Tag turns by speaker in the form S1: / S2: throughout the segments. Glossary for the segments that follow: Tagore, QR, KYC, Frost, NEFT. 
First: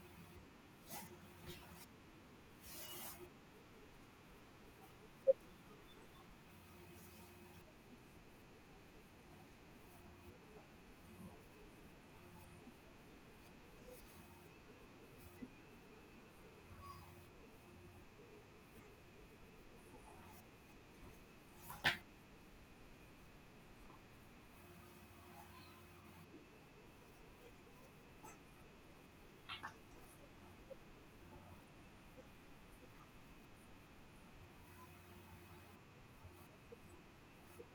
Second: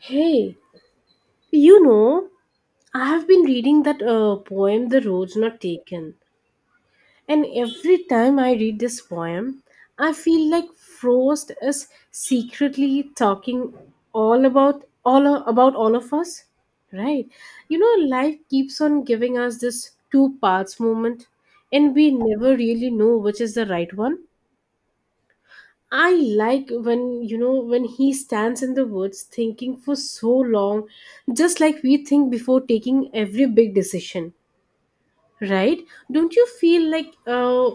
S1: Hey, you know, I have been reading that poem, The Roads Not Taken. And every time I read this poem, I feel like Frost is secretly talking all about all of us, right? You know, life keeps on giving us this two paths moment, and we never really know which is the right one. I like when you know when he stands in the woods thinking for so long, just like we think before taking every big decision, right? Don't you feel like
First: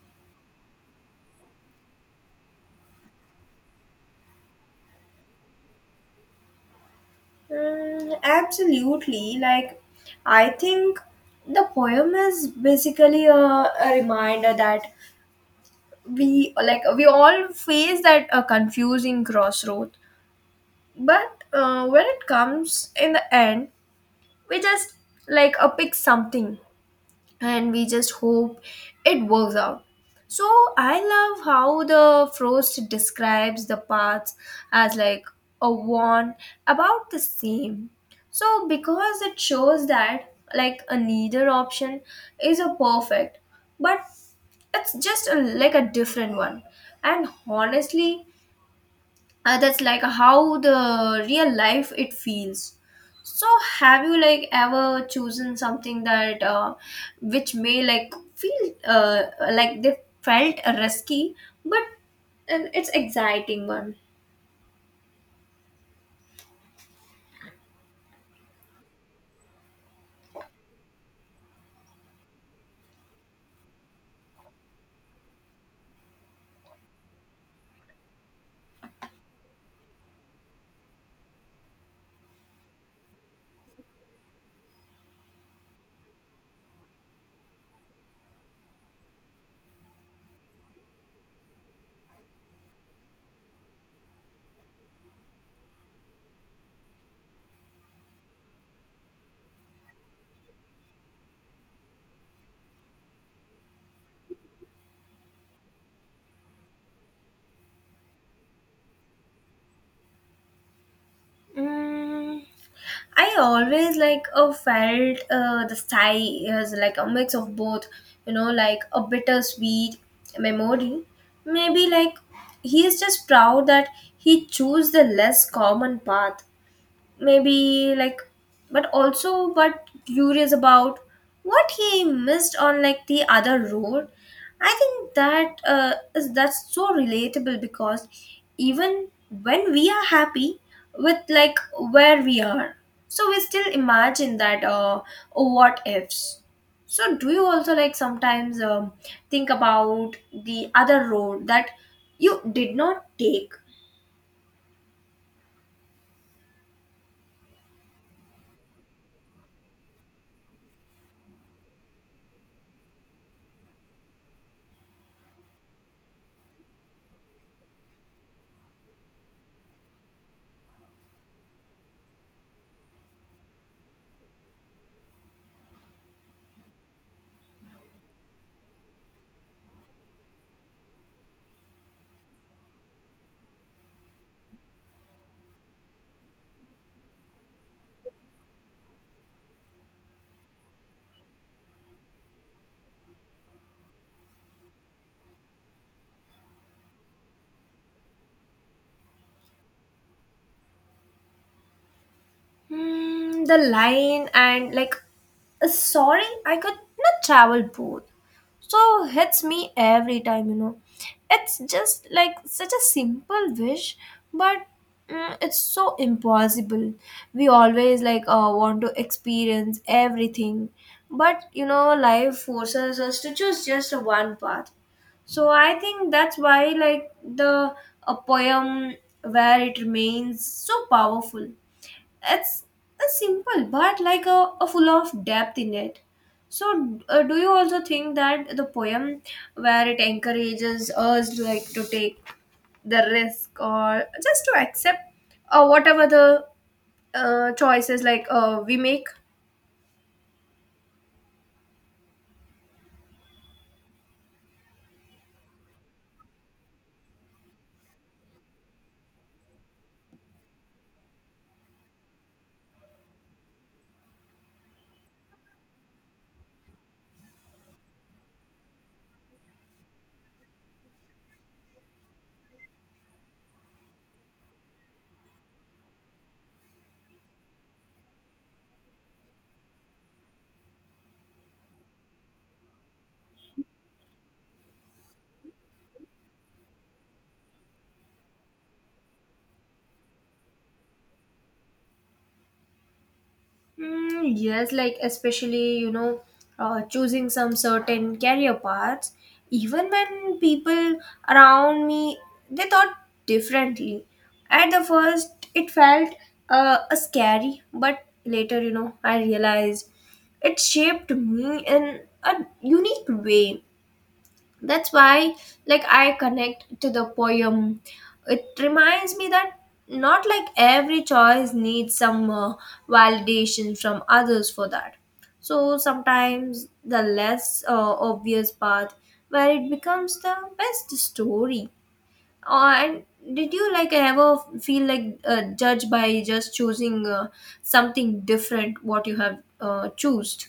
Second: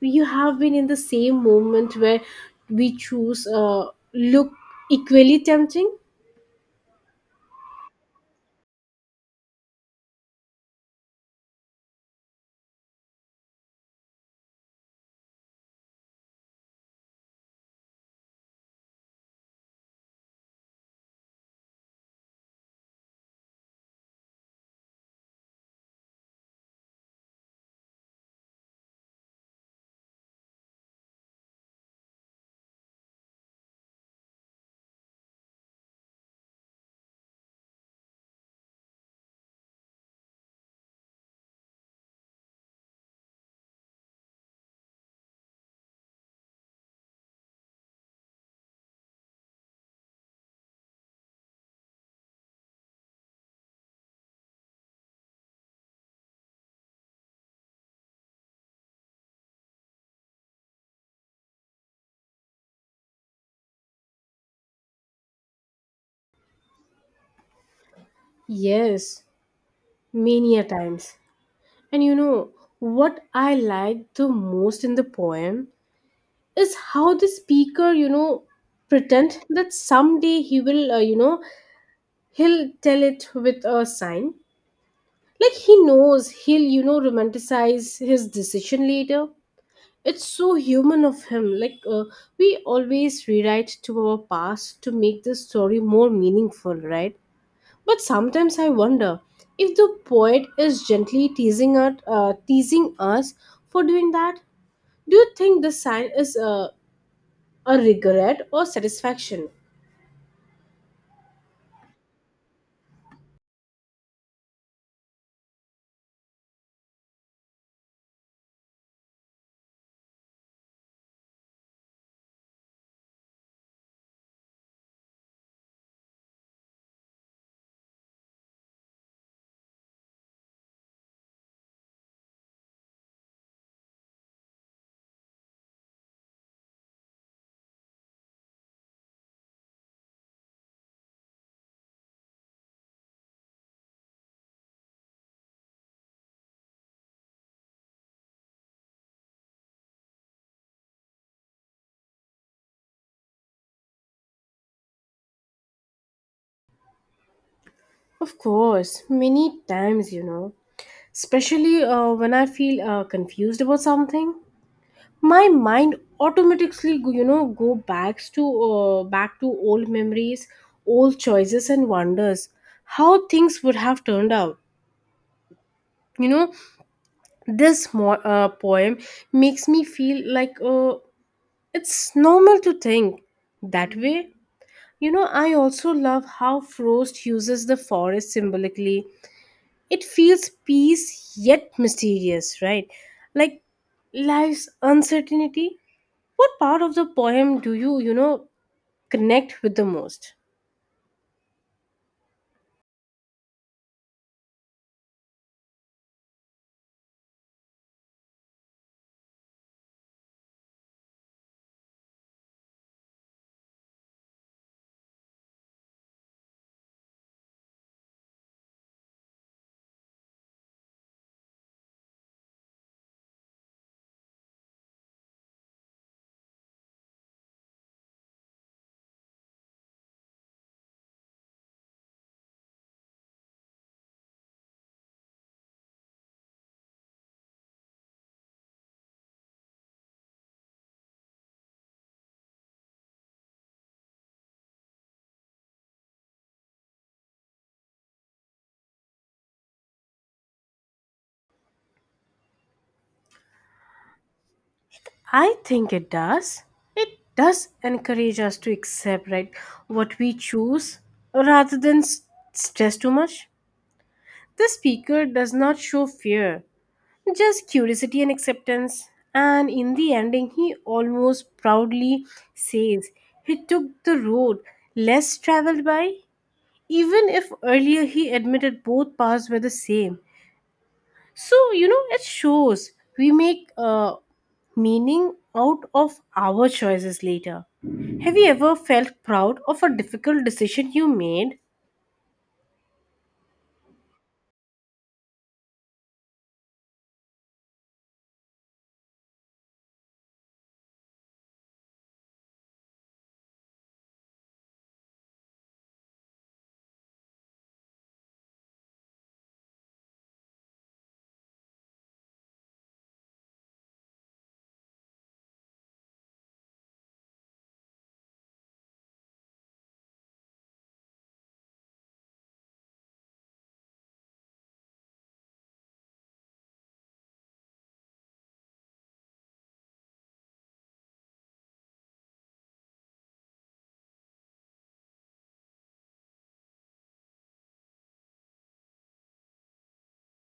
S1: you have been in the same moment where we choose look equally tempting?
S2: Mm, absolutely. I think the poem is basically a reminder that we all face that a confusing crossroad. But when it comes in the end, we just pick something and we just hope it works out. So I love how the Frost describes the paths as like a one about the same. So because it shows that like a neither option is a perfect, but it's just like a different one. And honestly, that's like how the real life it feels. So have you ever chosen something that which may feel like they felt risky, but it's exciting one?
S1: Yes, many a times. And you know what I like the most in the poem is how the speaker, you know, pretend that someday he will, you know, he'll tell it with a sign like he knows he'll you know romanticize his decision later. It's so human of him like we always rewrite to our past to make the story more meaningful, right? But sometimes I wonder if the poet is gently teasing us, teasing us for doing that. Do you think the sign is a regret or satisfaction?
S2: Mm, I always felt, the sigh is like a mix of both, you know, like a bittersweet memory. Maybe like he is just proud that he chose the less common path. Maybe like, but also but curious about what he missed on like the other road. I think that is that's so relatable because even when we are happy with like where we are, so we still imagine that oh, what ifs. So do you also like sometimes think about the other road that you did not take?
S1: Of course, many times, you know, especially when I feel confused about something, my mind automatically you know go back to old memories, old choices, and wonders how things would have turned out. You know, this poem makes me feel like it's normal to think that way. You know, I also love how Frost uses the forest symbolically. It feels peace yet mysterious, right? Like life's uncertainty. What part of the poem do you, you know, connect with the most?
S2: Hmm, the line sorry, I could not travel both." So hits me every time, you know. It's just like such a simple wish, but mm, it's so impossible. We always want to experience everything, but you know, life forces us to choose just one path. So I think that's why the a poem where it remains so powerful. It's a simple but like a full of depth in it. So do you also think that the poem where it encourages us like to take the risk or just to accept whatever the choices we make?
S1: I think it does. It does encourage us to accept, right, what we choose rather than stress too much. The speaker does not show fear, just curiosity and acceptance. And in the ending, he almost proudly says he took the road less traveled by, even if earlier he admitted both paths were the same. So, you know, it shows we make meaning out of our choices later. Have you ever felt proud of a difficult decision you made?
S2: Mm, yes, like especially, you know, choosing some certain career paths. Even when people around me, they thought differently. At the first, it felt a scary, but later, you know, I realized it shaped me in a unique way. That's why like I connect to the poem. It reminds me that not like every choice needs some validation from others for that. So sometimes the less obvious path where it becomes the best story. And did you ever feel like judged by just choosing something different what you have chosen?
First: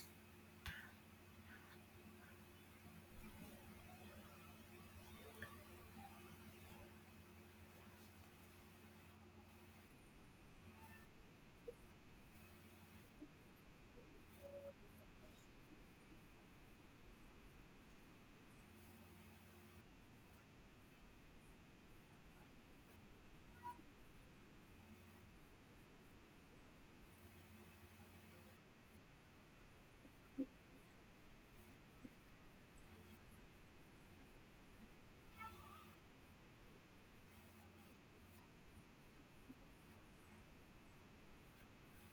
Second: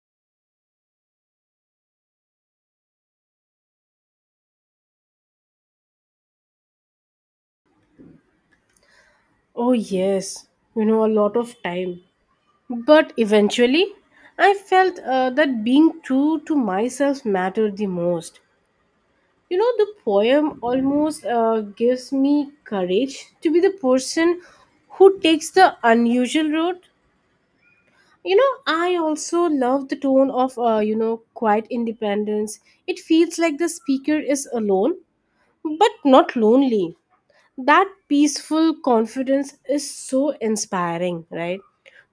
S1: Oh, yes, you know, a lot of time. But eventually, I felt that being true to myself mattered the most. You know, the poem almost gives me courage to be the person who takes the unusual road. You know, I also love the tone of, you know, quiet independence. It feels like the speaker is alone, but not lonely. That peaceful confidence is so inspiring, right?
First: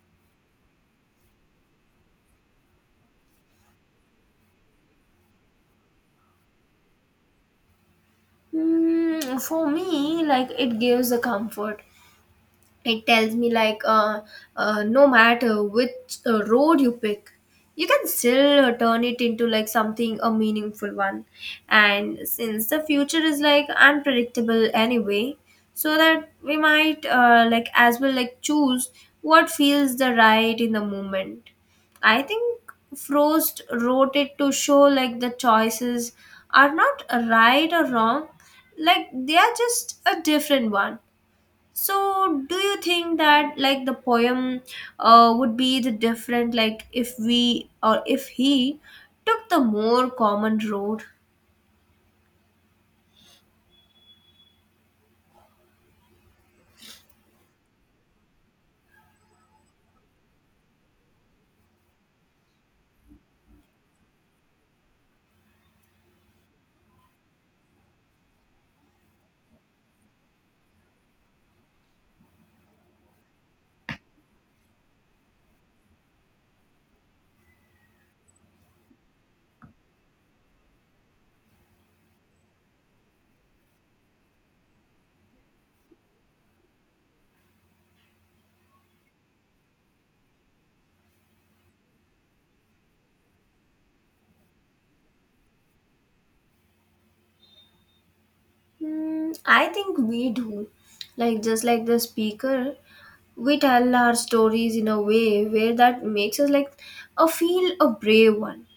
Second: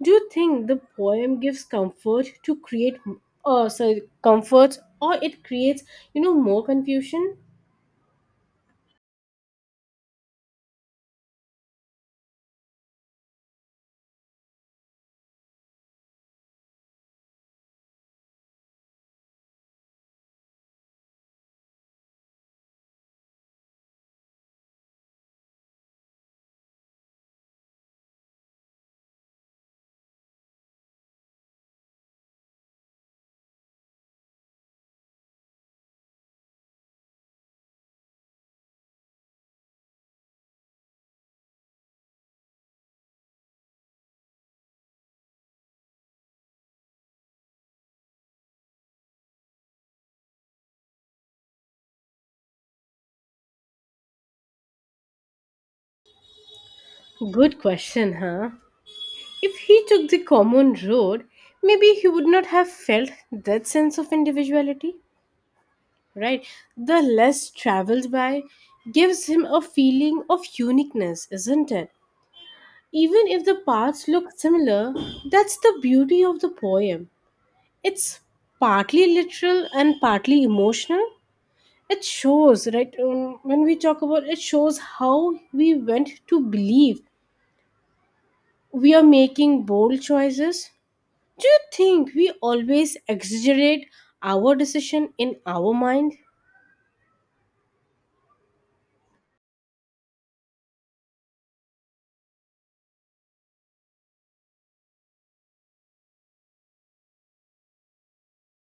S1: Do you think the poem gives comfort to create, comfort or it creates, you know, more confusion?
S2: Mm, for me, like it gives a comfort. It tells me no matter which road you pick, you can still turn it into like something a meaningful one. And since the future is like unpredictable anyway, so that we might like as well like choose what feels the right in the moment. I think Frost wrote it to show like the choices are not right or wrong. Like they are just a different one. So, do you think that like the poem would be the different like if we or if he took the more common road?
S1: Good question, huh? If he took the common road, maybe he would not have felt that sense of individuality, right? The less traveled by gives him a feeling of uniqueness, isn't it? Even if the parts look similar, that's the beauty of the poem. It's partly literal and partly emotional. It shows, right? When we talk about it, shows how we went to believe we are making bold choices. Do you think we always exaggerate our decision in our mind?
S2: Hmm, I think we do. Like just like the speaker, we tell our stories in a way where that makes us like a feel a brave one.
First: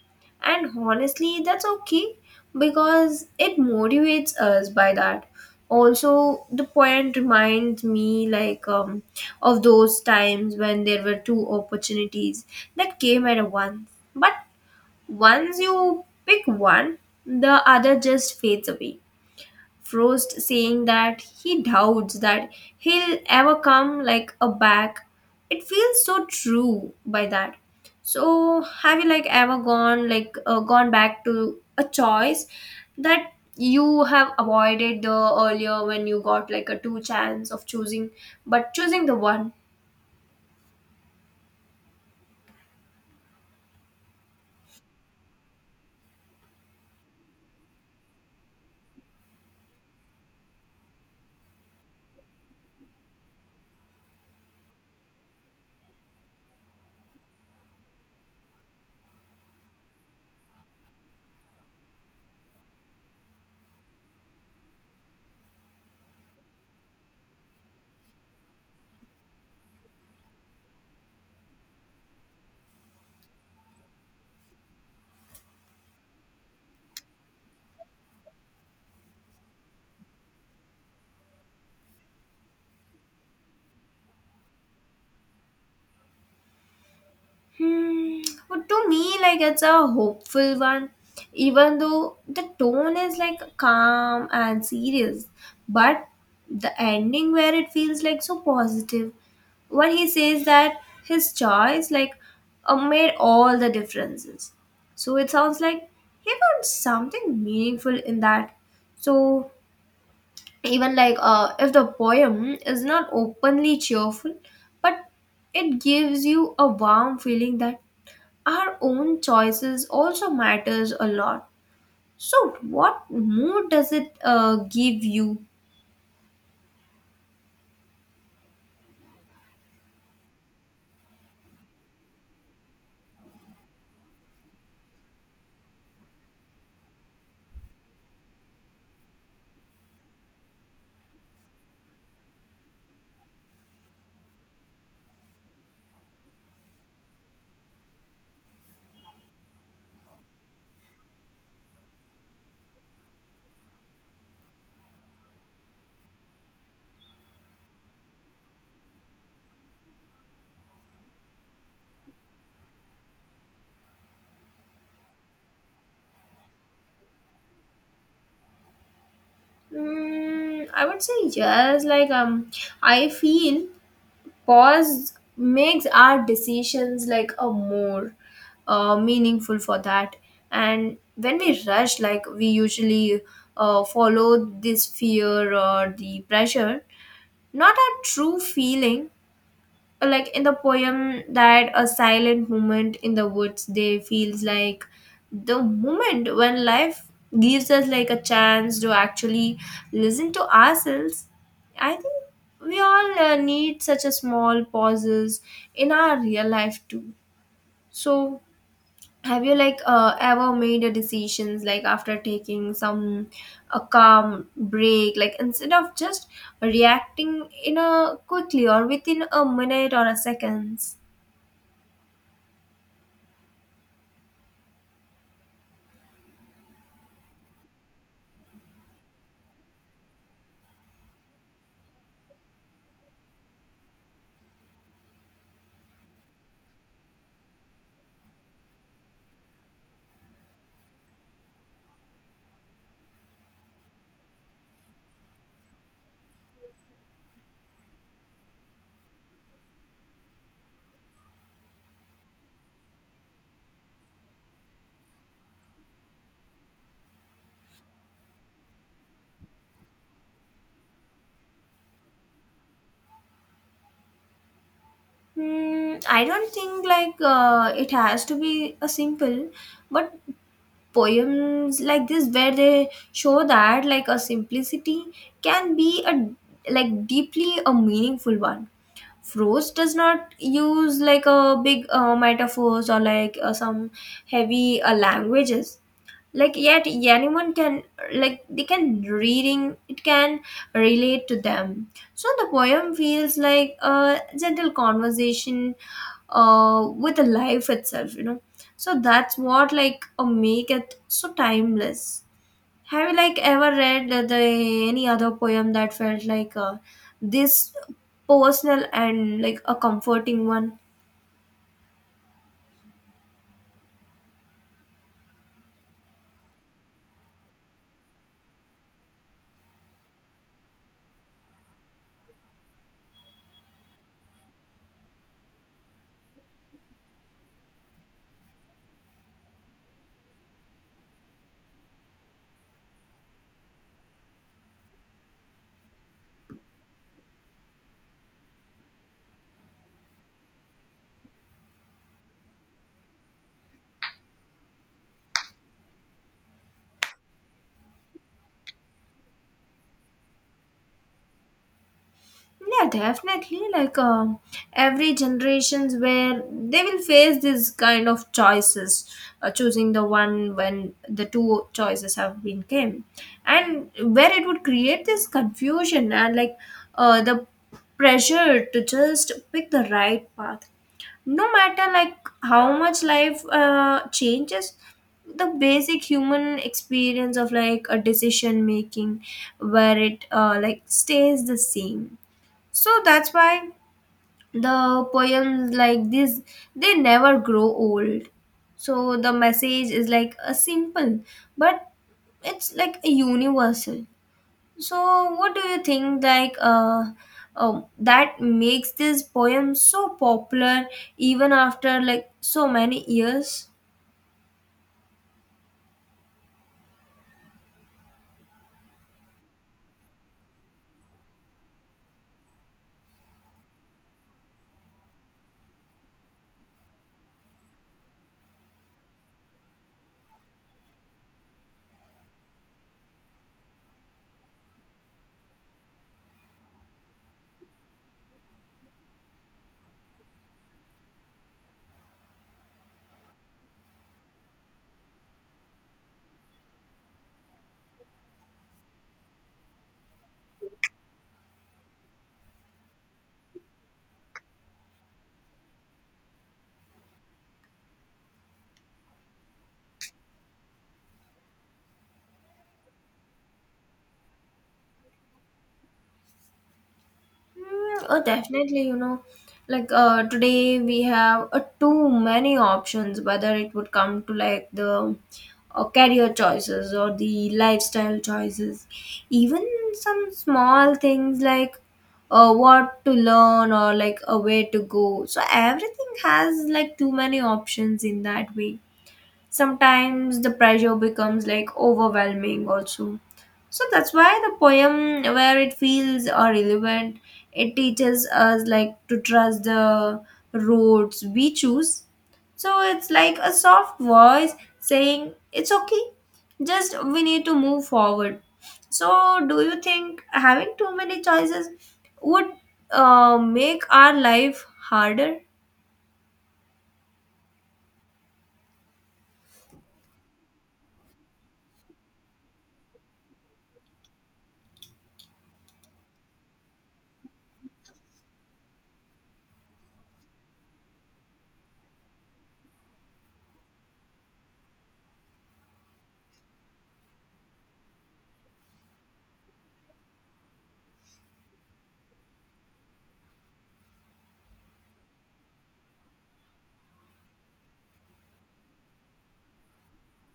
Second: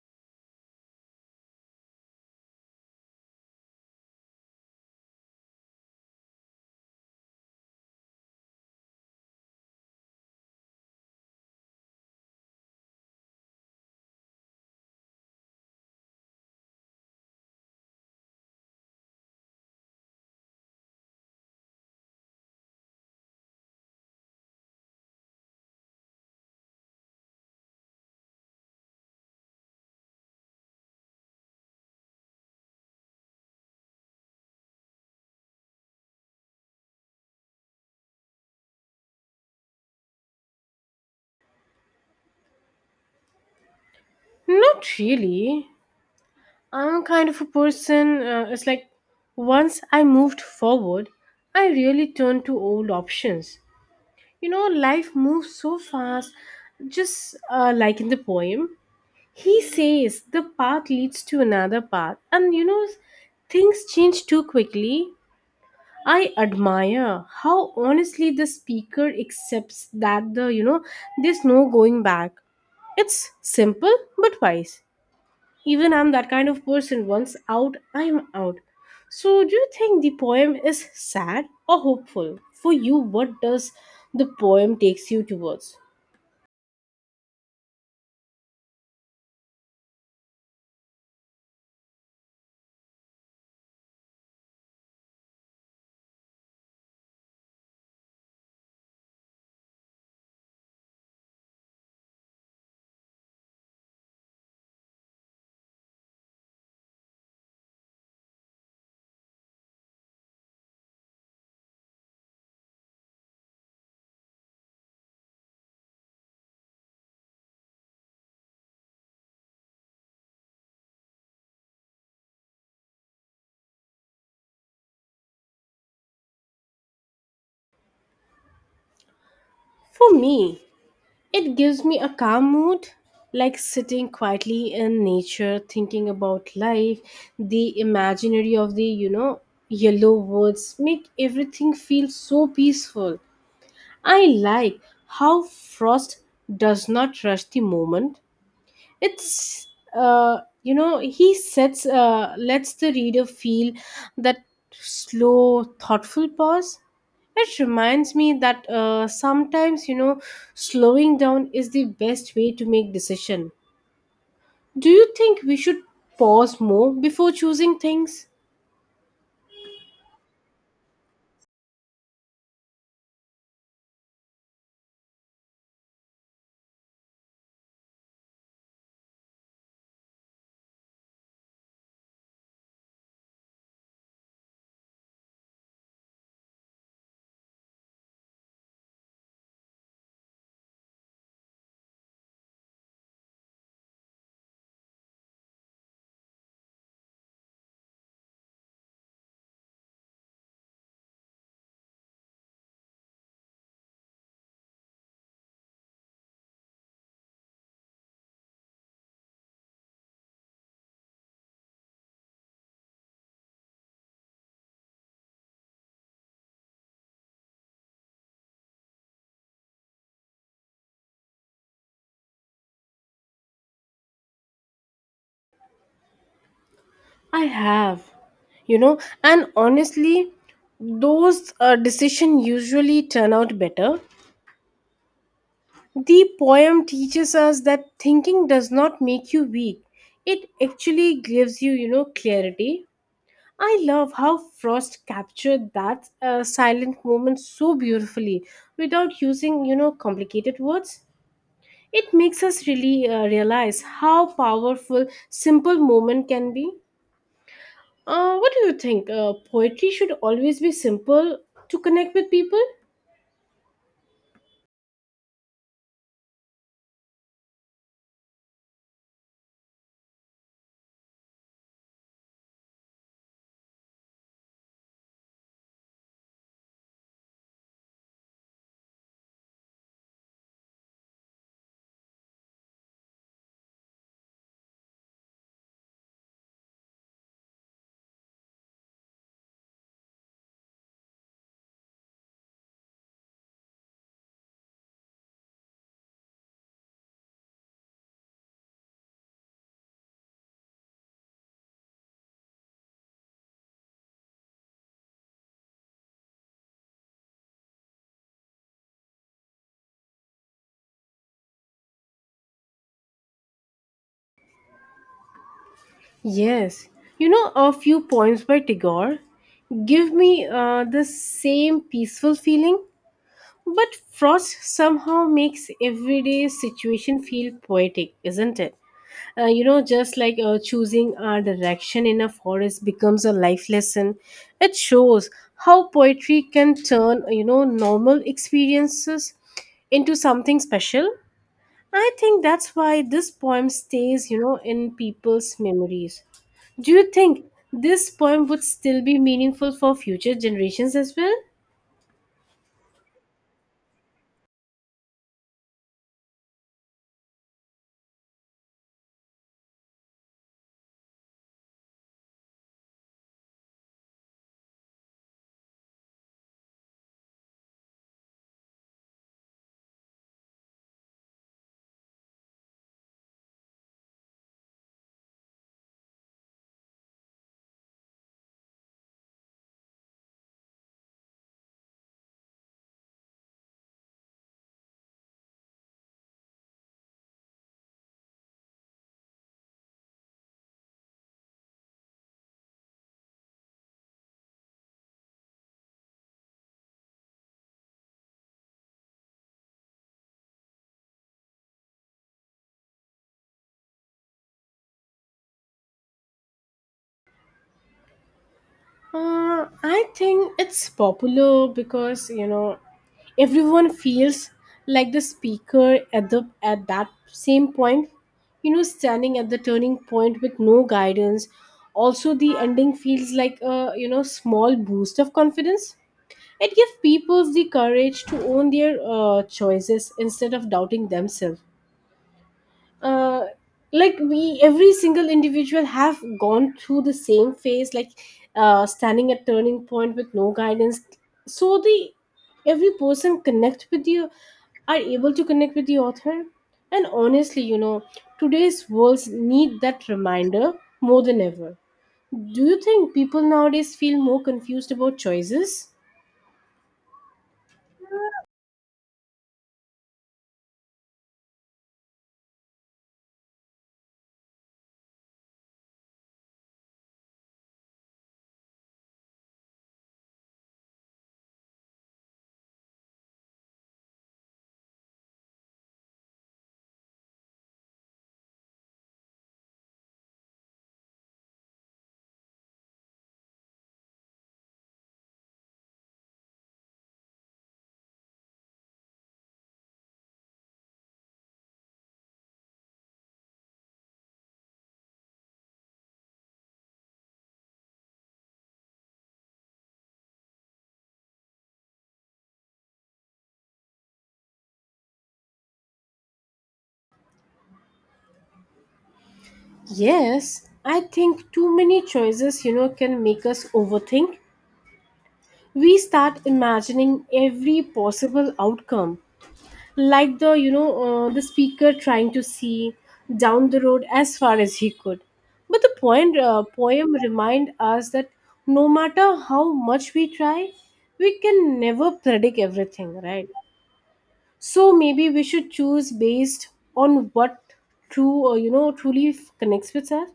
S2: And honestly, that's okay because it motivates us by that. Also the point reminds me like of those times when there were two opportunities that came at once. But once you pick one, the other just fades away. Frost saying that he doubts that he'll ever come like a back. It feels so true by that. So have you ever gone like gone back to a choice that you have avoided the earlier when you got like a two chance of choosing but choosing the one?
S1: Not really. I'm kind of a person, it's like once I moved forward, I really turned to old options. You know, life moves so fast, just like in the poem. He says the path leads to another path, and you know, things change too quickly. I admire how honestly the speaker accepts that the you know, there's no going back. It's simple but wise. Even I'm that kind of person. Once out, I'm out. So, do you think the poem is sad or hopeful? For you, what does the poem takes you towards?
S2: Hmm. But to me, like it's a hopeful one, even though the tone is like calm and serious. But the ending where it feels like so positive when he says that his choice like made all the differences. So it sounds like he found something meaningful in that. So even like if the poem is not openly cheerful, but it gives you a warm feeling that our own choices also matters a lot. So what mood does it give you?
S1: For me, it gives me a calm mood, like sitting quietly in nature, thinking about life. The imaginary of the, you know, yellow woods make everything feel so peaceful. I like how Frost does not rush the moment. It's uh, you know, he sets lets the reader feel that slow thoughtful pause. It reminds me that sometimes, you know, slowing down is the best way to make decision. Do you think we should pause more before choosing things?
S2: Mm, I would say yes, like um, I feel pause makes our decisions like a more meaningful for that. And when we rush like we usually follow this fear or the pressure, not our true feeling. Like in the poem, that a silent moment in the woods they feels like the moment when life gives us like a chance to actually listen to ourselves. I think we all need such a small pauses in our real life too. So have you ever made a decisions like after taking some a calm break like instead of just reacting in a quickly or within a minute or a seconds?
S1: I have, you know, and honestly, those decisions usually turn out better. The poem teaches us that thinking does not make you weak. It actually gives you, you know, clarity. I love how Frost captured that silent moment so beautifully without using, you know, complicated words. It makes us really realize how powerful simple moment can be. What do you think? Poetry should always be simple to connect with people?
S2: Hmm, I don't think it has to be a simple, but poems like this where they show that like a simplicity can be a like deeply a meaningful one. Prose does not use like a big metaphors or like some heavy languages. Like yet anyone can like they can reading it can relate to them. So the poem feels like a gentle conversation with the life itself, you know. So that's what like make it so timeless. Have you like ever read any other poem that felt like this personal and like a comforting one?
S1: Yes, you know, a few poems by Tagore give me the same peaceful feeling, but Frost somehow makes everyday situation feel poetic, isn't it? You know, just like choosing a direction in a forest becomes a life lesson. It shows how poetry can turn, you know, normal experiences into something special. I think that's why this poem stays, you know, in people's memories. Do you think this poem would still be meaningful for future generations as well?
S2: Yeah, definitely. Like every generations where they will face this kind of choices, choosing the one when the two choices have been came, and where it would create this confusion and like the pressure to just pick the right path. No matter like how much life changes, the basic human experience of like a decision making where it like stays the same. So that's why the poems like this, they never grow old. So the message is like a simple, but it's like a universal. So what do you think like that makes this poem so popular even after like so many years?
S1: I think it's popular because, you know, everyone feels like the speaker at that same point, you know, standing at the turning point with no guidance. Also, the ending feels like a, you know, small boost of confidence. It gives people the courage to own their choices instead of doubting themselves. Uh, like we, every single individual have gone through the same phase, like standing at turning point with no guidance. So the every person connect with you are able to connect with the author. And honestly, you know, today's worlds need that reminder more than ever. Do you think people nowadays feel more confused about choices?
S2: Mm, oh, definitely, you know, like today we have too many options, whether it would come to like the career choices or the lifestyle choices, even some small things like what to learn or like a way to go. So everything has like too many options in that way. Sometimes the pressure becomes like overwhelming also. So that's why the poem where it feels relevant. It teaches us like to trust the roads we choose. So it's like a soft voice saying it's okay, just we need to move forward. So do you think having too many choices would make our life harder?
S1: Yes, I think too many choices, you know, can make us overthink. We start imagining every possible outcome, like the, you know, the speaker trying to see down the road as far as he could. But the point, poem remind us that no matter how much we try, we can never predict everything, right? So maybe we should choose based on what true or you know truly connects with us.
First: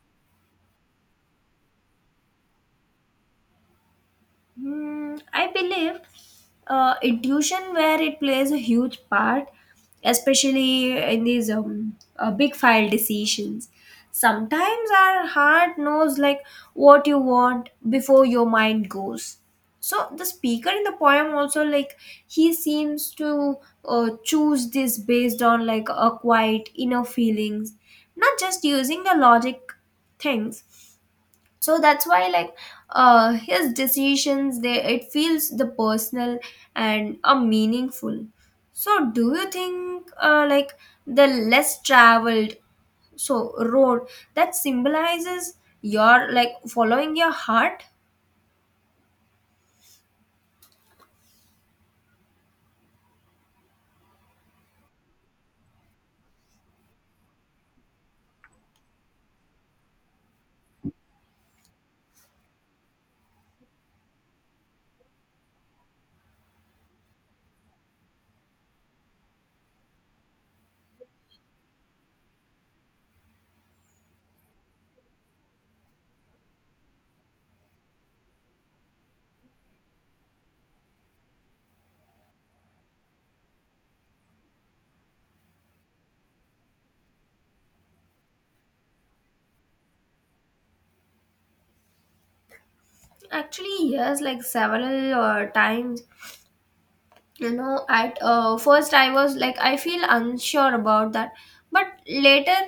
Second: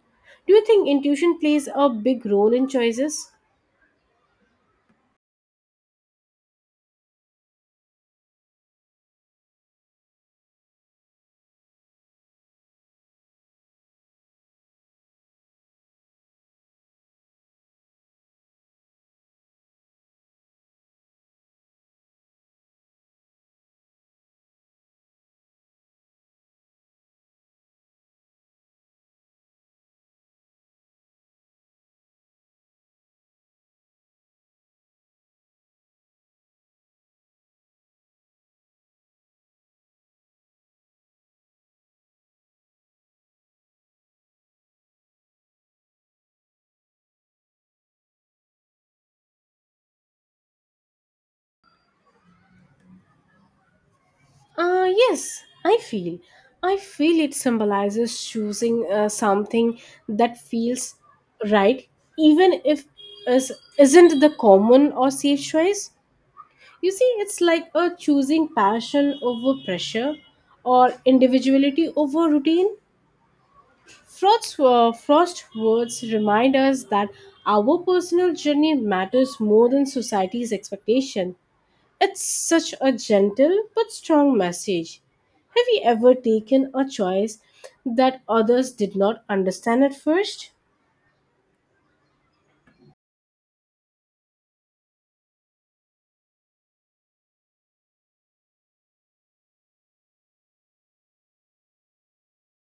S1: Do you think intuition plays a big role in choices?
S2: Hmm, I believe intuition where it plays a huge part, especially in these big file decisions. Sometimes our heart knows like what you want before your mind goes. So the speaker in the poem also like he seems to choose this based on like a quiet inner feelings, not just using the logic things. So that's why like his decisions they it feels the personal and meaningful. So do you think like the less traveled so road that symbolizes your like following your heart?
S1: Yes, I feel, I feel it symbolizes choosing something that feels right, even if is isn't the common or safe choice. You see, it's like a choosing passion over pressure or individuality over routine. Frost's words remind us that our personal journey matters more than society's expectation. It's such a gentle but strong message. Have you ever taken a choice that others did not understand at first?
S2: Actually yes, like several times, you know. At first I was like I feel unsure about that. But later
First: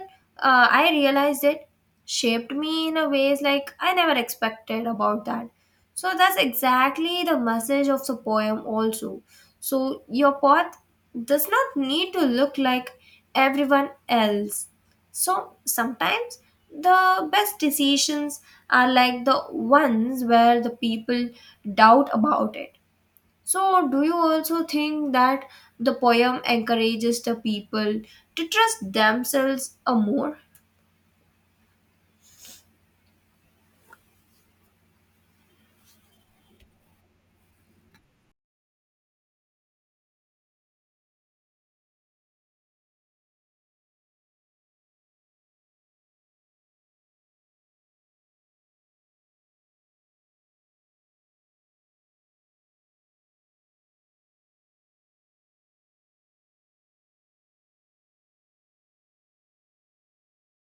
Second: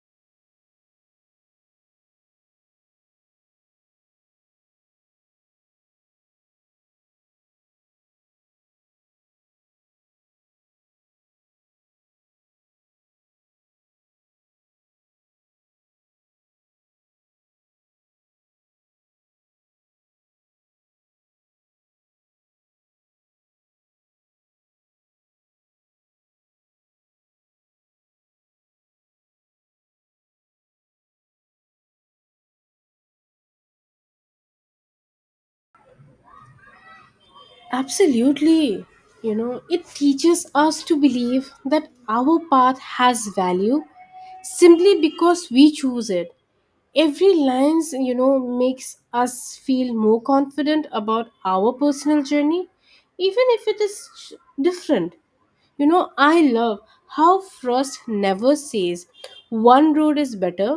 S2: I realized it shaped me in a ways like I never expected about that. So that's exactly the message of the poem also. So your path does not need to look like everyone else. So sometimes the best decisions are like the ones where the people doubt about it. So, do you also think that the poem encourages the people to trust themselves a more?
S1: Absolutely. You know, it teaches us to believe that our path has value simply because we choose it. Every lines, you know, makes us feel more confident about our personal journey, even if it is different. You know, I love how Frost never says one road is better.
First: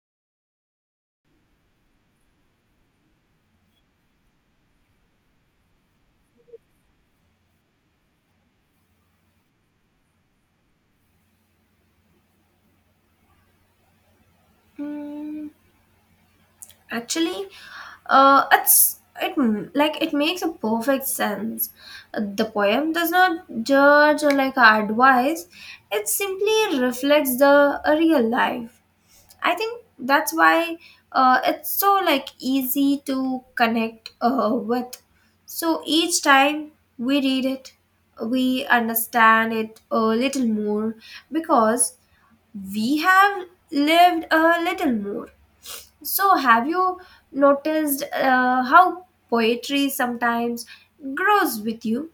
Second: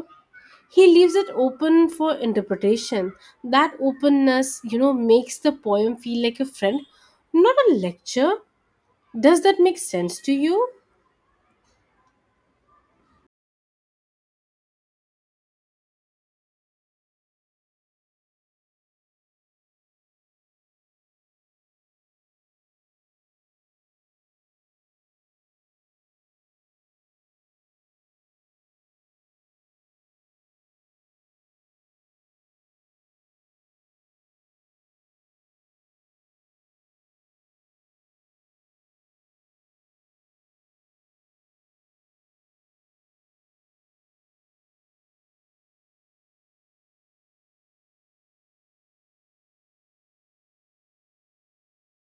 S1: He leaves it open for interpretation. That openness, you know, makes the poem feel like a friend, not a lecture. Does that make sense to you?
S2: Mm, actually, it's like it makes a perfect sense. The poem does not judge or like advise; it simply reflects the real life. I think that's why it's so like easy to connect with. So each time we read it, we understand it a little more because we have lived a little more. So have you noticed how poetry sometimes grows with you?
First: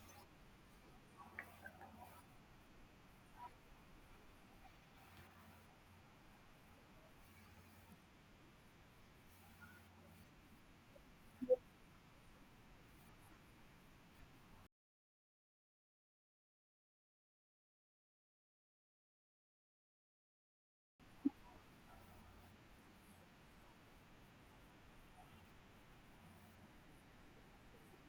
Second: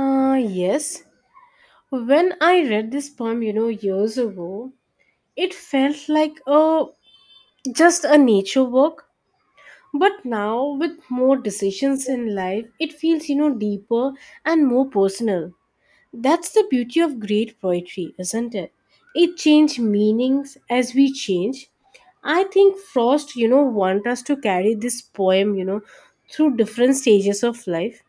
S1: Yes, when I read this poem, you know, years ago, it felt like a just a nature walk, but now with more decisions in life, it feels, you know, deeper and more personal. That's the beauty of great poetry, isn't it? It changes meanings as we change. I think Frost, you know, want us to carry this poem, you know, through different stages of life.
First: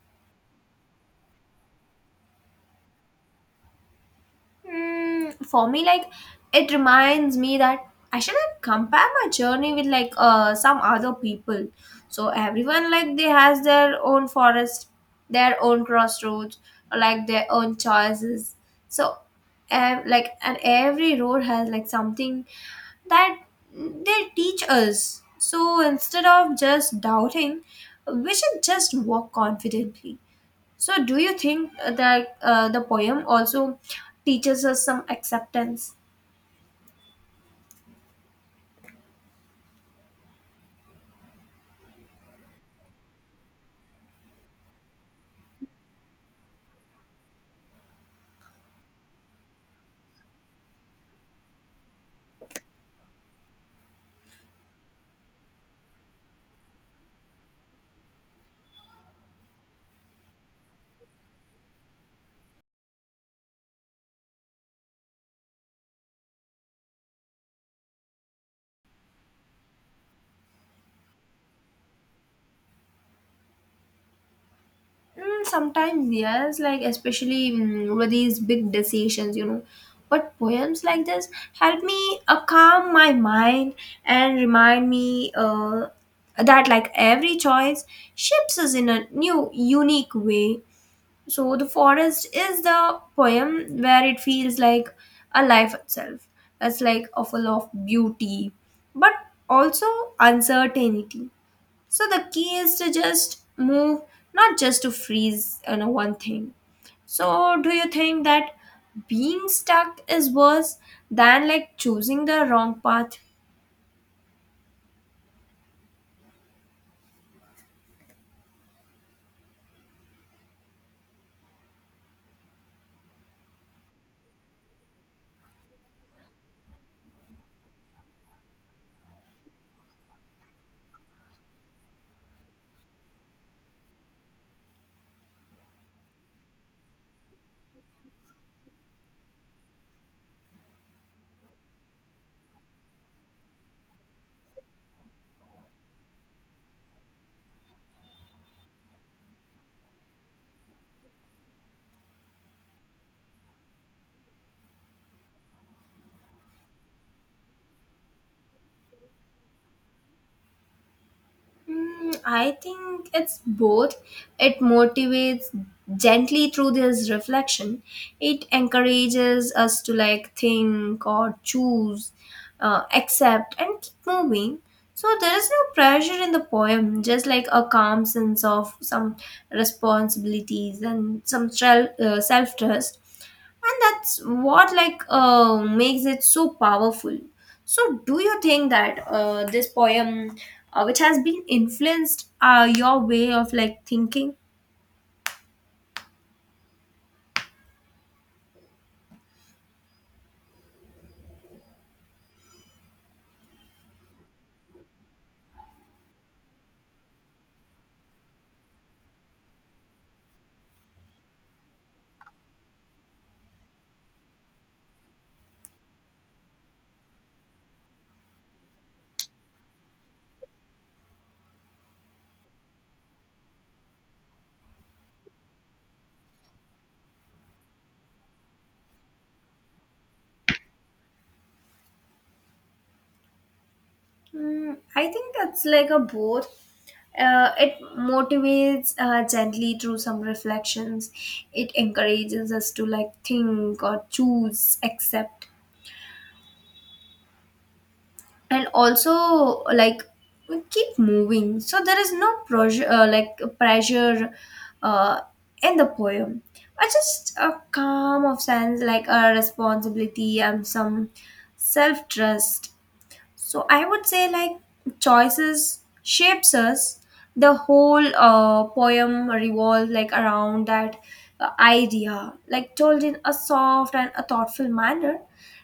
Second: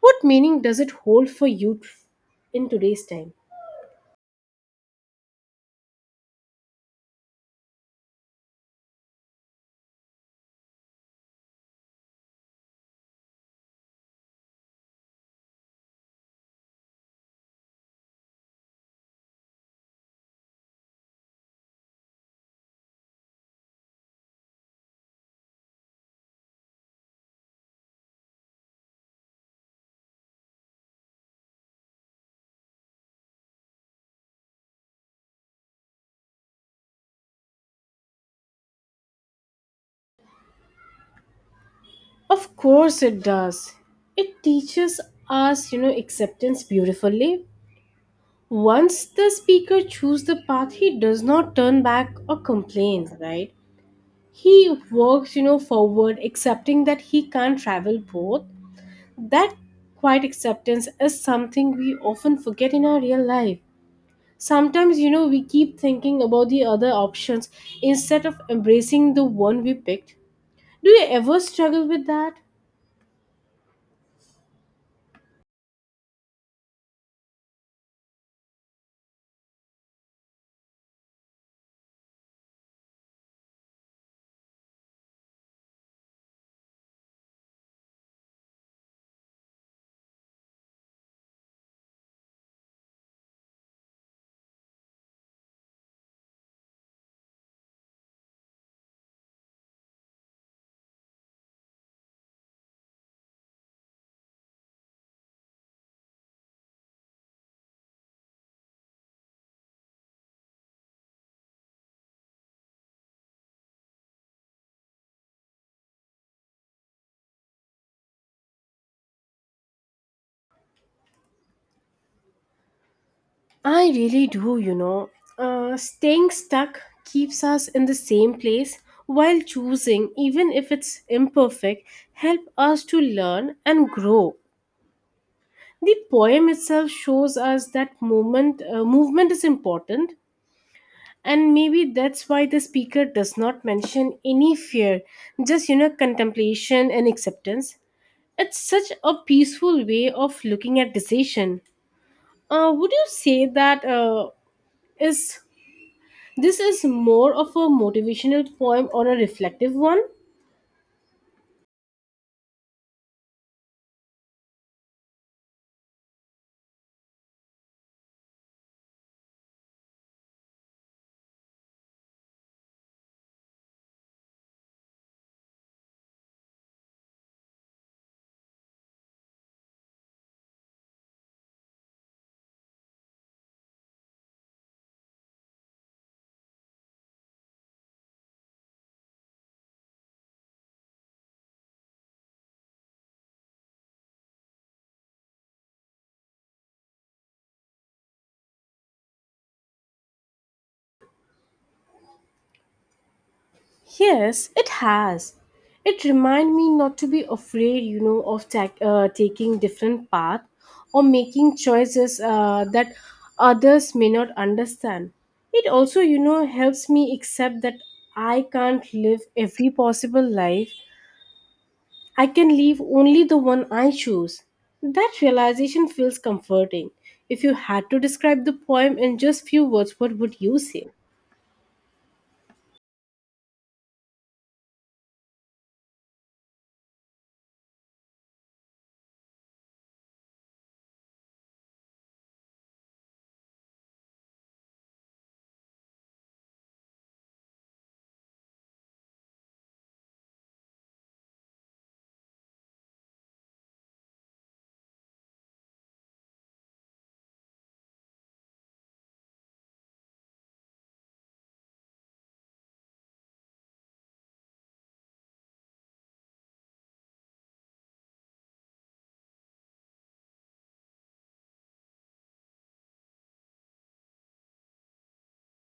S1: What meaning does it hold for you in today's time?
S2: Mm, for me, like it reminds me that I shouldn't compare my journey with like some other people. So everyone like they has their own forest, their own crossroads, or like their own choices. So, like and every road has like something that they teach us. So instead of just doubting, we should just walk confidently. So, do you think that the poem also teaches us some acceptance?
S1: Of course it does. It teaches us, you know, acceptance beautifully. Once the speaker chooses the path, he does not turn back or complain, right? He works, you know, forward, accepting that he can't travel both. That quiet acceptance is something we often forget in our real life. Sometimes, you know, we keep thinking about the other options instead of embracing the one we picked. Do you ever struggle with that?
S2: Mm, sometimes, yes, like especially mm, with these big decisions, you know. But poems like this help me calm my mind and remind me that, like, every choice shapes us in a new, unique way. So the forest is the poem where it feels like a life itself. It's like a full of beauty, but also uncertainty. So the key is to just move, not just to freeze you know, one thing. So do you think that being stuck is worse than like choosing the wrong path?
S1: I really do, you know. Staying stuck keeps us in the same place while choosing, even if it's imperfect, help us to learn and grow. The poem itself shows us that movement is important, and maybe that's why the speaker does not mention any fear, just, you know, contemplation and acceptance. It's such a peaceful way of looking at decision. Would you say that is this is more of a motivational poem or a reflective one?
S2: I think it's both. It motivates gently through this reflection. It encourages us to like think or choose, accept, and keep moving. So there is no pressure in the poem, just like a calm sense of some responsibilities and some self trust, and that's what like makes it so powerful. So do you think that this poem which has been influenced your way of like thinking?
S1: Yes, it has. It reminds me not to be afraid, you know, of taking different path or making choices that others may not understand. It also, you know, helps me accept that I can't live every possible life. I can leave only the one I choose. That realization feels comforting. If you had to describe the poem in just few words, what would you say?
S2: I think that's like a both. It motivates gently through some reflections. It encourages us to like think or choose, accept, and also like keep moving. So there is no pressure uh, in the poem. I just a calm of sense like a responsibility and some self-trust. So I would say like choices shapes us. The whole poem revolves like around that idea, like told in a soft and a thoughtful manner.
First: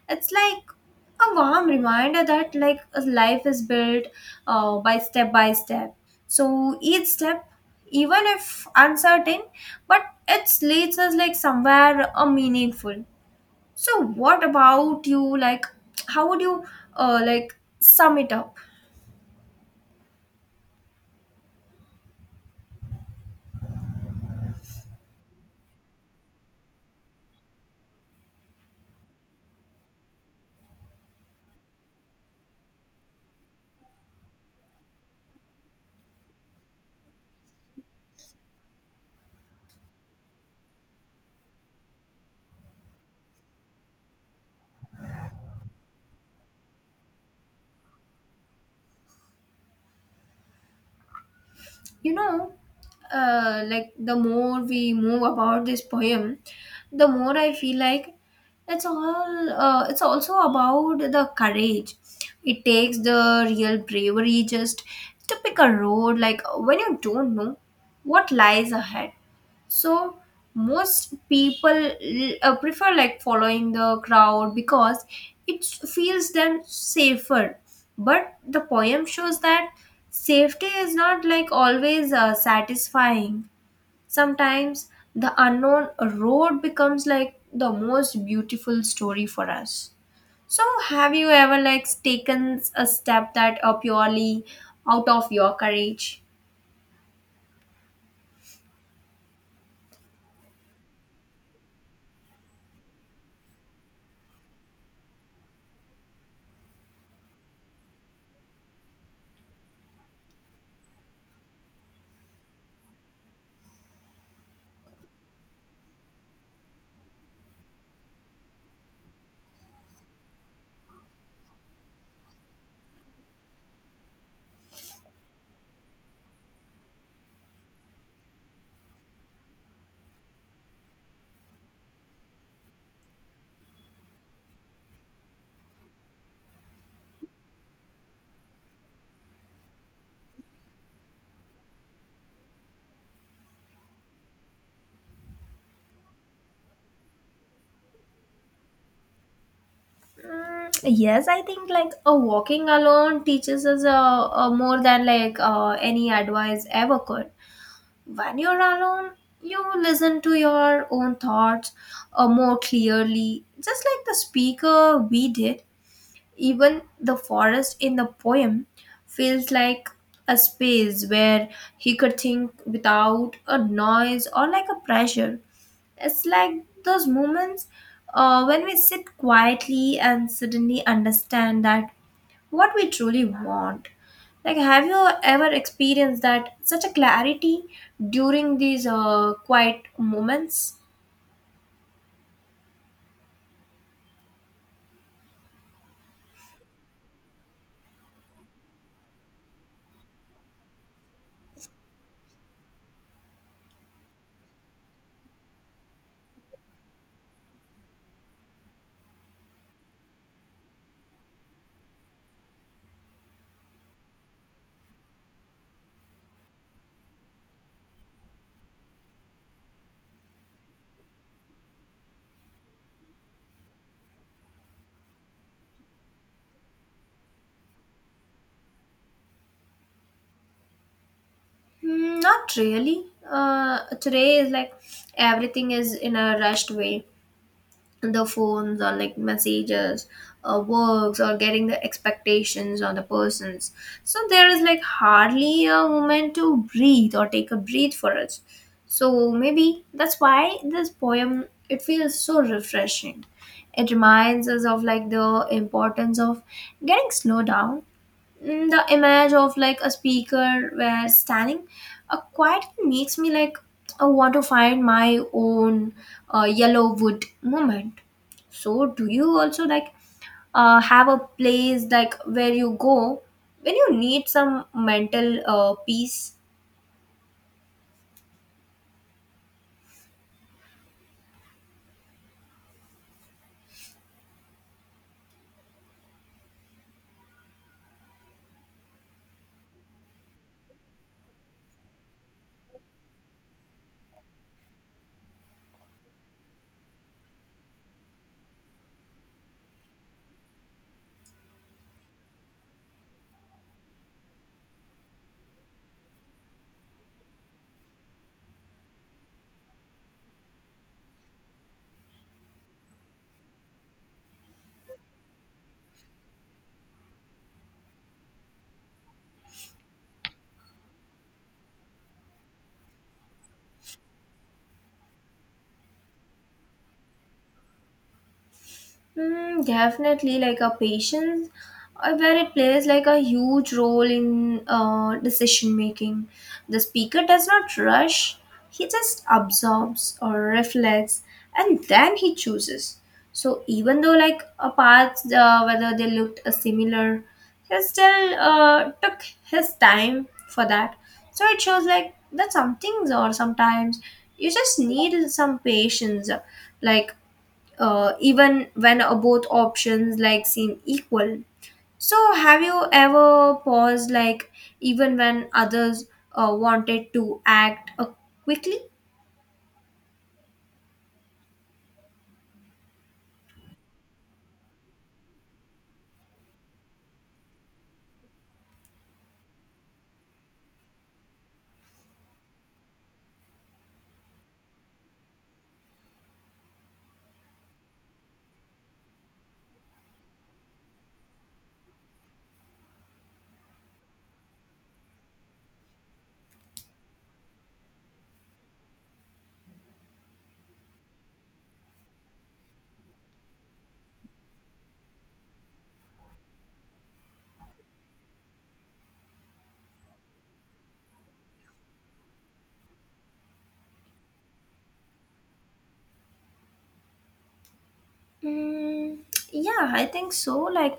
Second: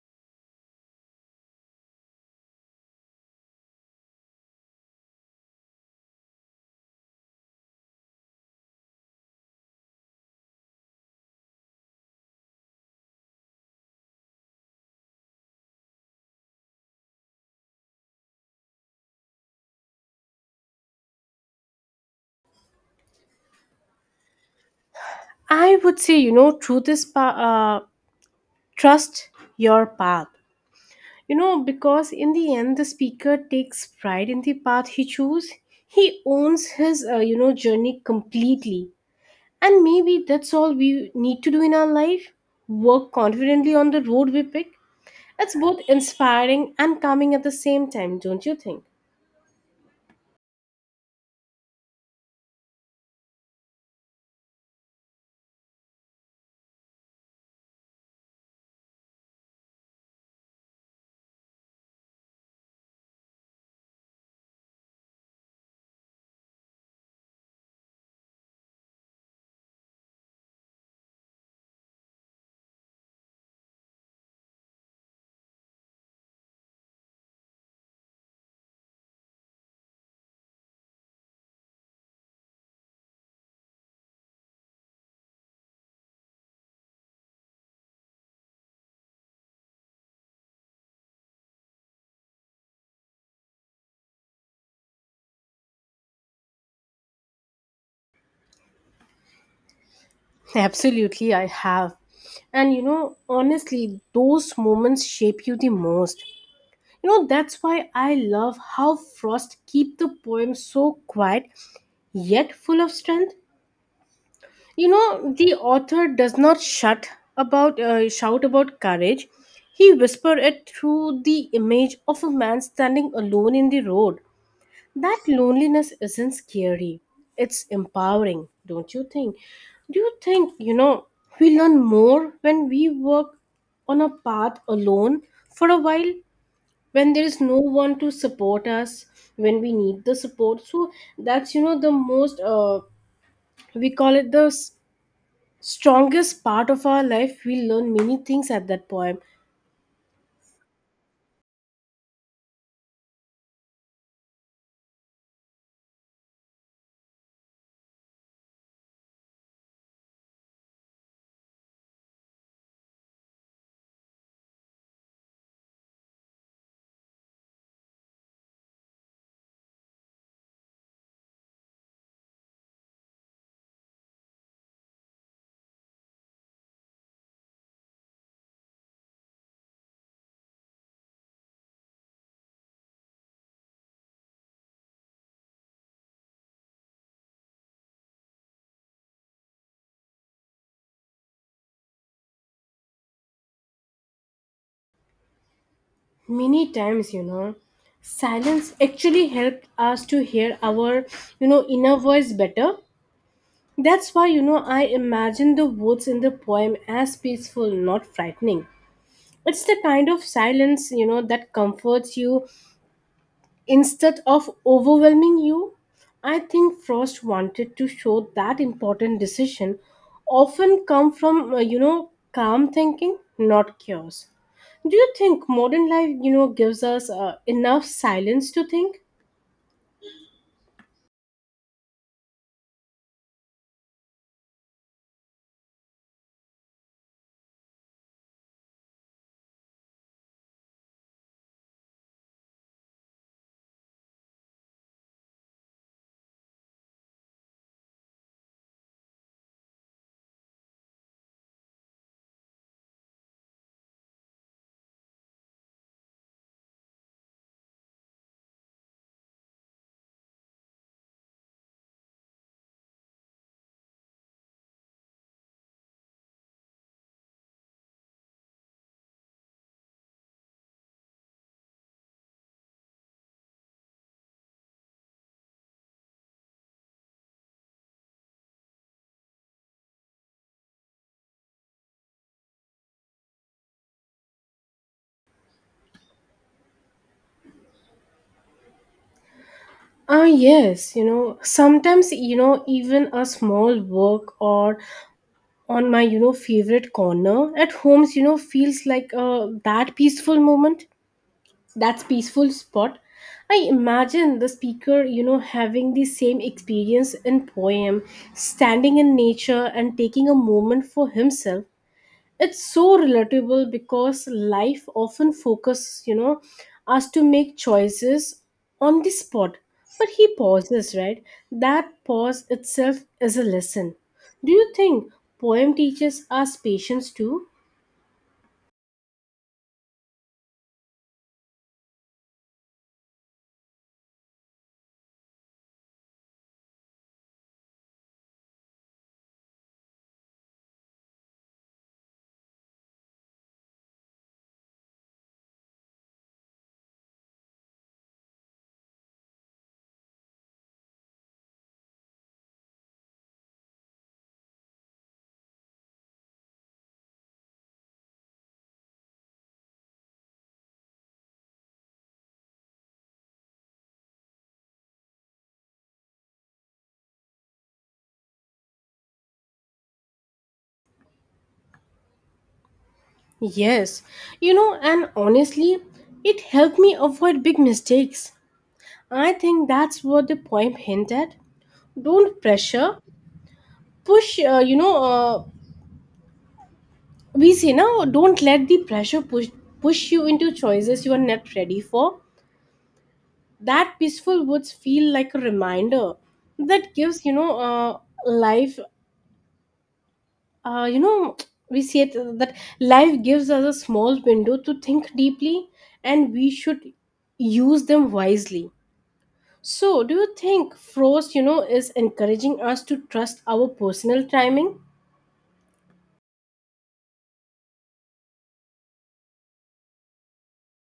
S2: It's like a warm reminder that like a life is built by step by step. So each step, even if uncertain, but it leads us like somewhere meaningful. So what about you? Like, how would you like sum it up?
S1: I would say, you know, truth is trust your path. You know, because in the end, the speaker takes pride in the path he chose. He owns his, you know, journey completely. And maybe that's all we need to do in our life, work confidently on the road we pick. It's both inspiring and calming at the same time, don't you think?
S2: You know, like the more we move about this poem, the more I feel like it's all. It's also about the courage. It takes the real bravery just to pick a road. Like when you don't know what lies ahead, so most people prefer like following the crowd because it feels them safer, but the poem shows that safety is not like always satisfying. Sometimes the unknown road becomes like the most beautiful story for us. So have you ever like taken a step that are purely out of your courage?
S1: Absolutely, I have. And you know, honestly, those moments shape you the most. You know, that's why I love how Frost keep the poem so quiet yet full of strength. You know, the author does not shut about shout about courage. He whisper it through the image of a man standing alone in the road. That loneliness isn't scary. It's empowering, don't you think? Do you think, you know, we learn more when we work on a path alone for a while, when there is no one to support us, when we need the support? So that's, you know, the most, we call it the strongest part of our life. We learn many things at that point,
S2: Mm, yes, I think like a walking alone teaches us a more than like any advice ever could. When you're alone, you listen to your own thoughts more clearly, just like the speaker we did. Even the forest in the poem feels like a space where he could think without a noise or like a pressure. It's like those moments when we sit quietly and suddenly understand that what we truly want. Like, have you ever experienced that such a clarity during these quiet moments?
S1: many times, you know. Silence actually helped us to hear our, you know, inner voice better. That's why, you know, I imagine the woods in the poem as peaceful, not frightening. It's the kind of silence, you know, that comforts you instead of overwhelming you. I think Frost wanted to show that important decision often come from, you know, calm thinking, not chaos. Do you think modern life, you know, gives us enough silence to think?
S2: Hmm, not really. Today is like everything is in a rushed way. The phones or like messages or works or getting the expectations on the persons, so there is like hardly a moment to breathe or take a breath for us. So maybe that's why this poem it feels so refreshing. It reminds us of like the importance of getting slow down. The image of like a speaker where standing quietly makes me like I want to find my own yellow wood moment. So do you also like have a place like where you go when you need some mental peace?
S1: Ah, yes, you know, sometimes, you know, even a small work or on my you know favorite corner at homes you know feels like that peaceful moment, that's peaceful spot. I imagine the speaker you know having the same experience in poem, standing in nature and taking a moment for himself. It's so relatable because life often focuses you know us to make choices on the spot, but he pauses right, that pause itself is a lesson. Do you think poem teaches us patience too?
S2: Definitely, like a patience, where it plays like a huge role in decision making. The speaker does not rush; he just absorbs or reflects, and then he chooses. So even though like a path, whether they looked similar, he still took his time for that. So it shows like that some things or sometimes you just need some patience, like even when both options like seem equal. So have you ever paused like even when others wanted to act quickly?
S1: Yes, you know, and honestly it helped me avoid big mistakes. I think that's what the poem hinted at. Don't pressure push you know we say now, don't let the pressure push you into choices you are not ready for. That peaceful woods feel like a reminder that gives you know life, you know, we say it, that life gives us a small window to think deeply and we should use them wisely. So do you think Frost you know is encouraging us to trust our personal timing?
S2: mm, yeah, I think so. Like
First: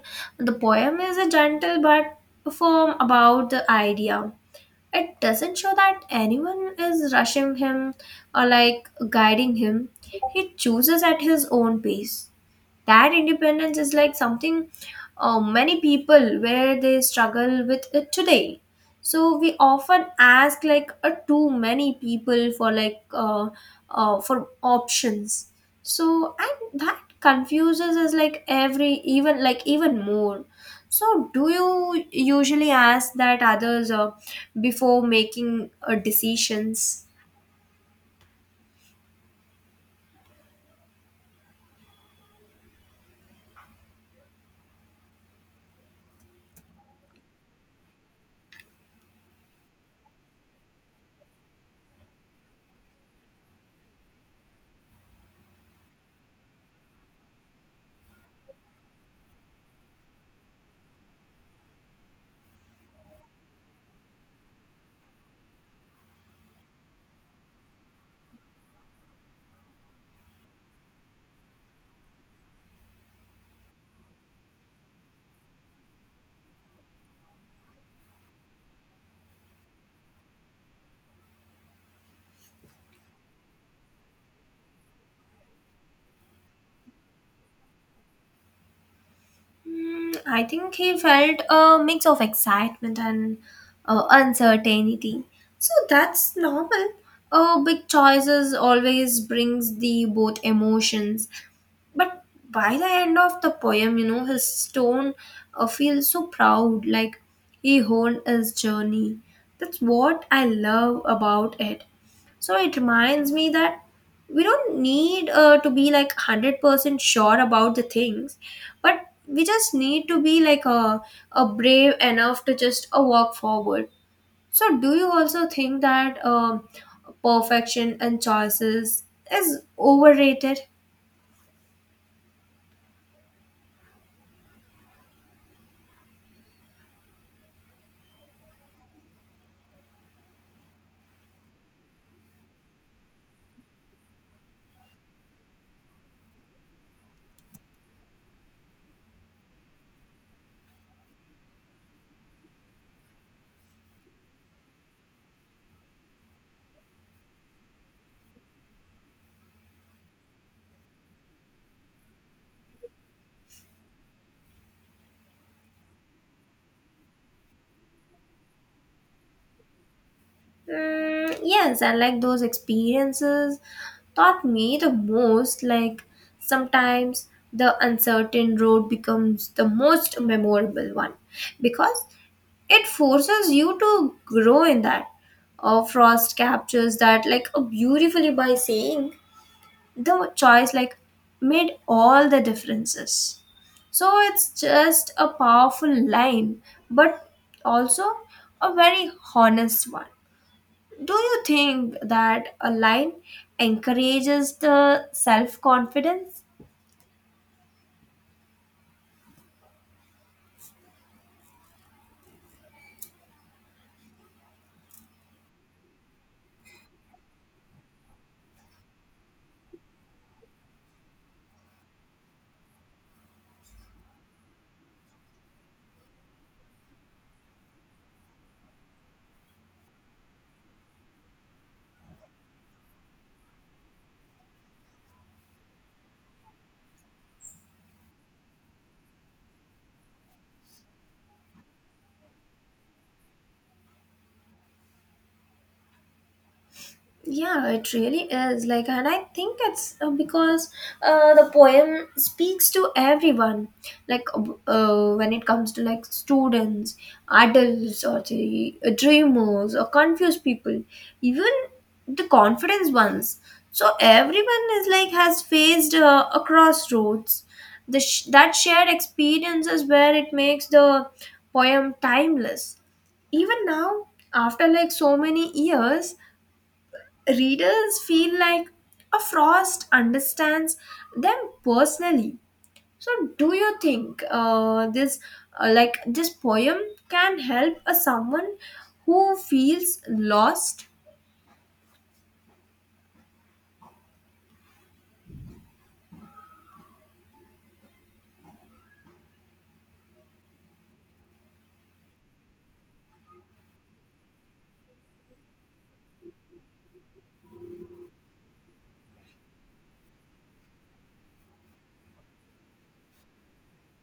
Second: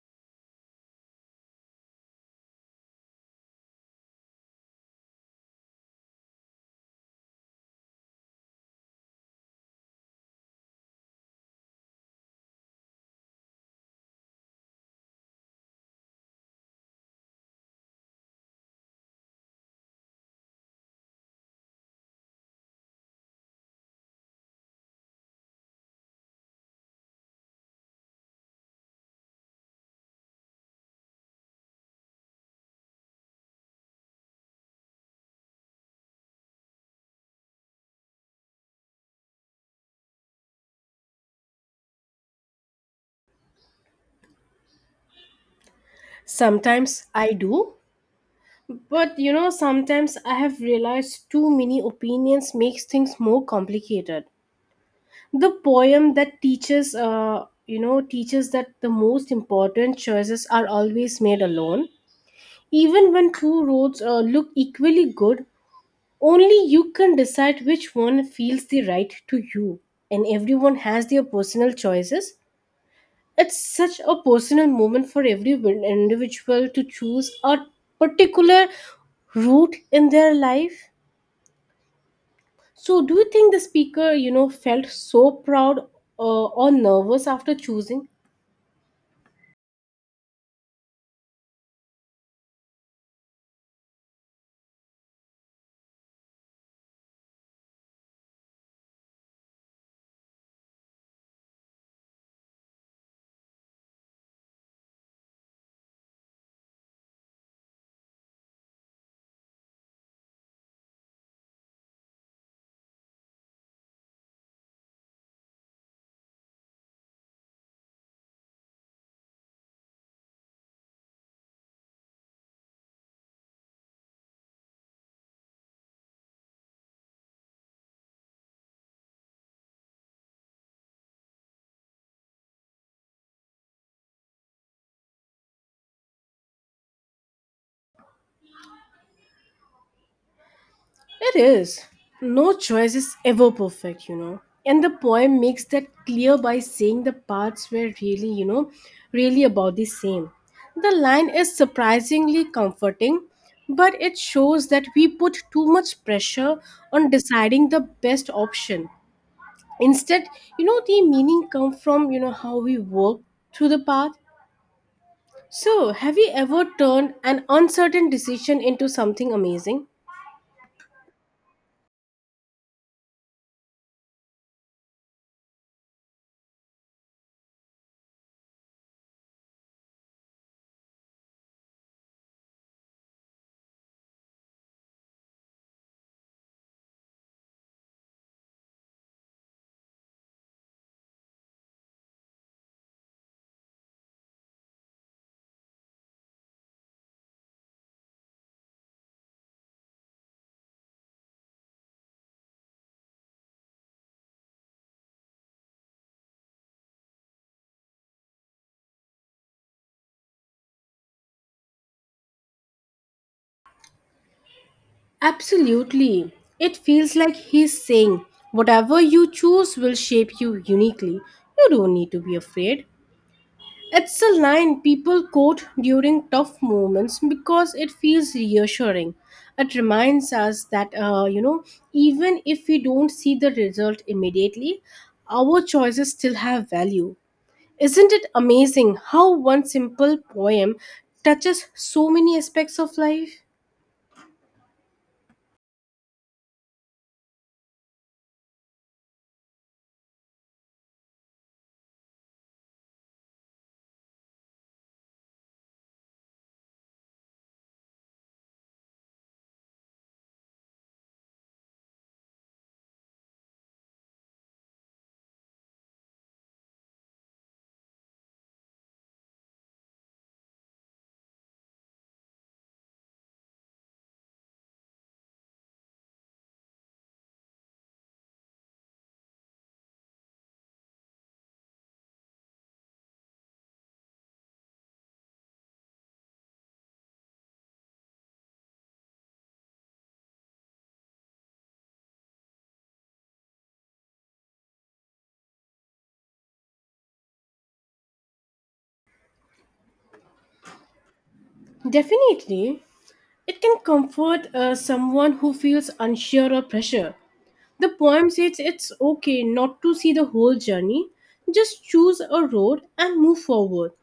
S2: the poem is a gentle but firm about the idea. It doesn't show that anyone is rushing him or like guiding him. He chooses at his own pace. That independence is like something many people where they struggle with it today. So we often ask like too many people for like for options. So and that confuses us like every even like even more. So do you usually ask that others before making decisions?
S1: Sometimes I do. But you know, sometimes I have realized too many opinions makes things more complicated. The poem that teaches, you know, teaches that the most important choices are always made alone. Even when two roads look equally good, only you can decide which one feels the right to you. And everyone has their personal choices. It's such a personal moment for every individual to choose a particular route in their life. So, do you think the speaker, you know, felt so proud or nervous after choosing?
S2: I think he felt a mix of excitement and uncertainty. So that's normal. Big choices always brings the both emotions. But by the end of the poem, you know, his tone feels so proud, like he honed his journey. That's what I love about it. So it reminds me that we don't need to be like 100% sure about the things, but we just need to be like a brave enough to just walk forward. So, do you also think that perfection and choices is overrated?
S1: It is. No choice is ever perfect, you know. And the poem makes that clear by saying the parts were really, you know, really about the same. The line is surprisingly comforting, but it shows that we put too much pressure on deciding the best option. Instead, you know, the meaning come from, you know, how we work through the path. So, have you ever turned an uncertain decision into something amazing?
S2: Yes, and like those experiences taught me the most. Like sometimes the uncertain road becomes the most memorable one because it forces you to grow in that. Frost captures that like beautifully by saying the choice like made all the differences. So it's just a powerful line, but also a very honest one. Do you think that a line encourages the self confidence?
S1: Absolutely. It feels like he's saying, whatever you choose will shape you uniquely. You don't need to be afraid. It's a line people quote during tough moments because it feels reassuring. It reminds us that, you know, even if we don't see the result immediately, our choices still have value. Isn't it amazing how one simple poem touches so many aspects of life?
S2: Yeah, it really is. Like, and I think it's because the poem speaks to everyone. Like, when it comes to like students, adults, or the dreamers, or confused people, even the confidence ones. So everyone is like has faced a crossroads. That shared experience is where it makes the poem timeless. Even now, after like so many years, readers feel like a Frost understands them personally. So do you think this like this poem can help a someone who feels lost?
S1: Definitely, it can comfort someone who feels unsure or pressure. The poem says it's okay not to see the whole journey, just choose a road and move forward.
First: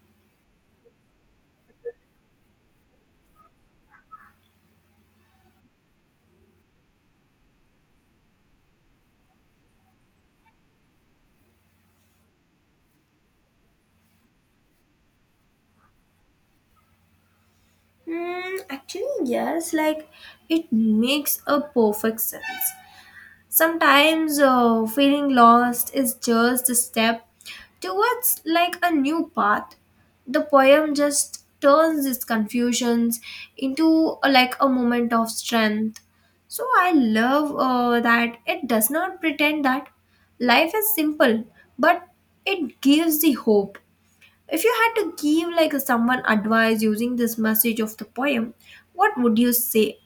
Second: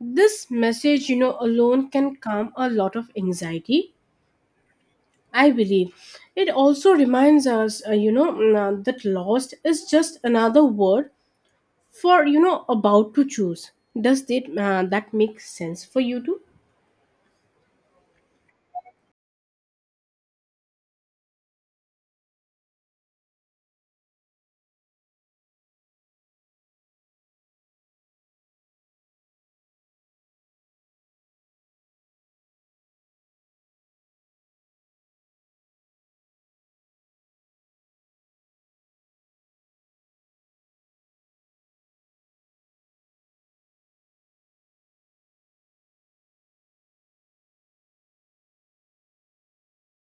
S1: This message, you know, alone can calm a lot of anxiety, I believe. It also reminds us, that lost is just another word for you know about to choose. Does that make sense for you too?
S2: Hmm, actually yes, like it makes a perfect sense. Sometimes feeling lost is just a step towards like a new path. The poem just turns these confusions into like a moment of strength. So I love that it does not pretend that life is simple, but it gives the hope. If you had to give like someone advice using this message of the poem, what would you say?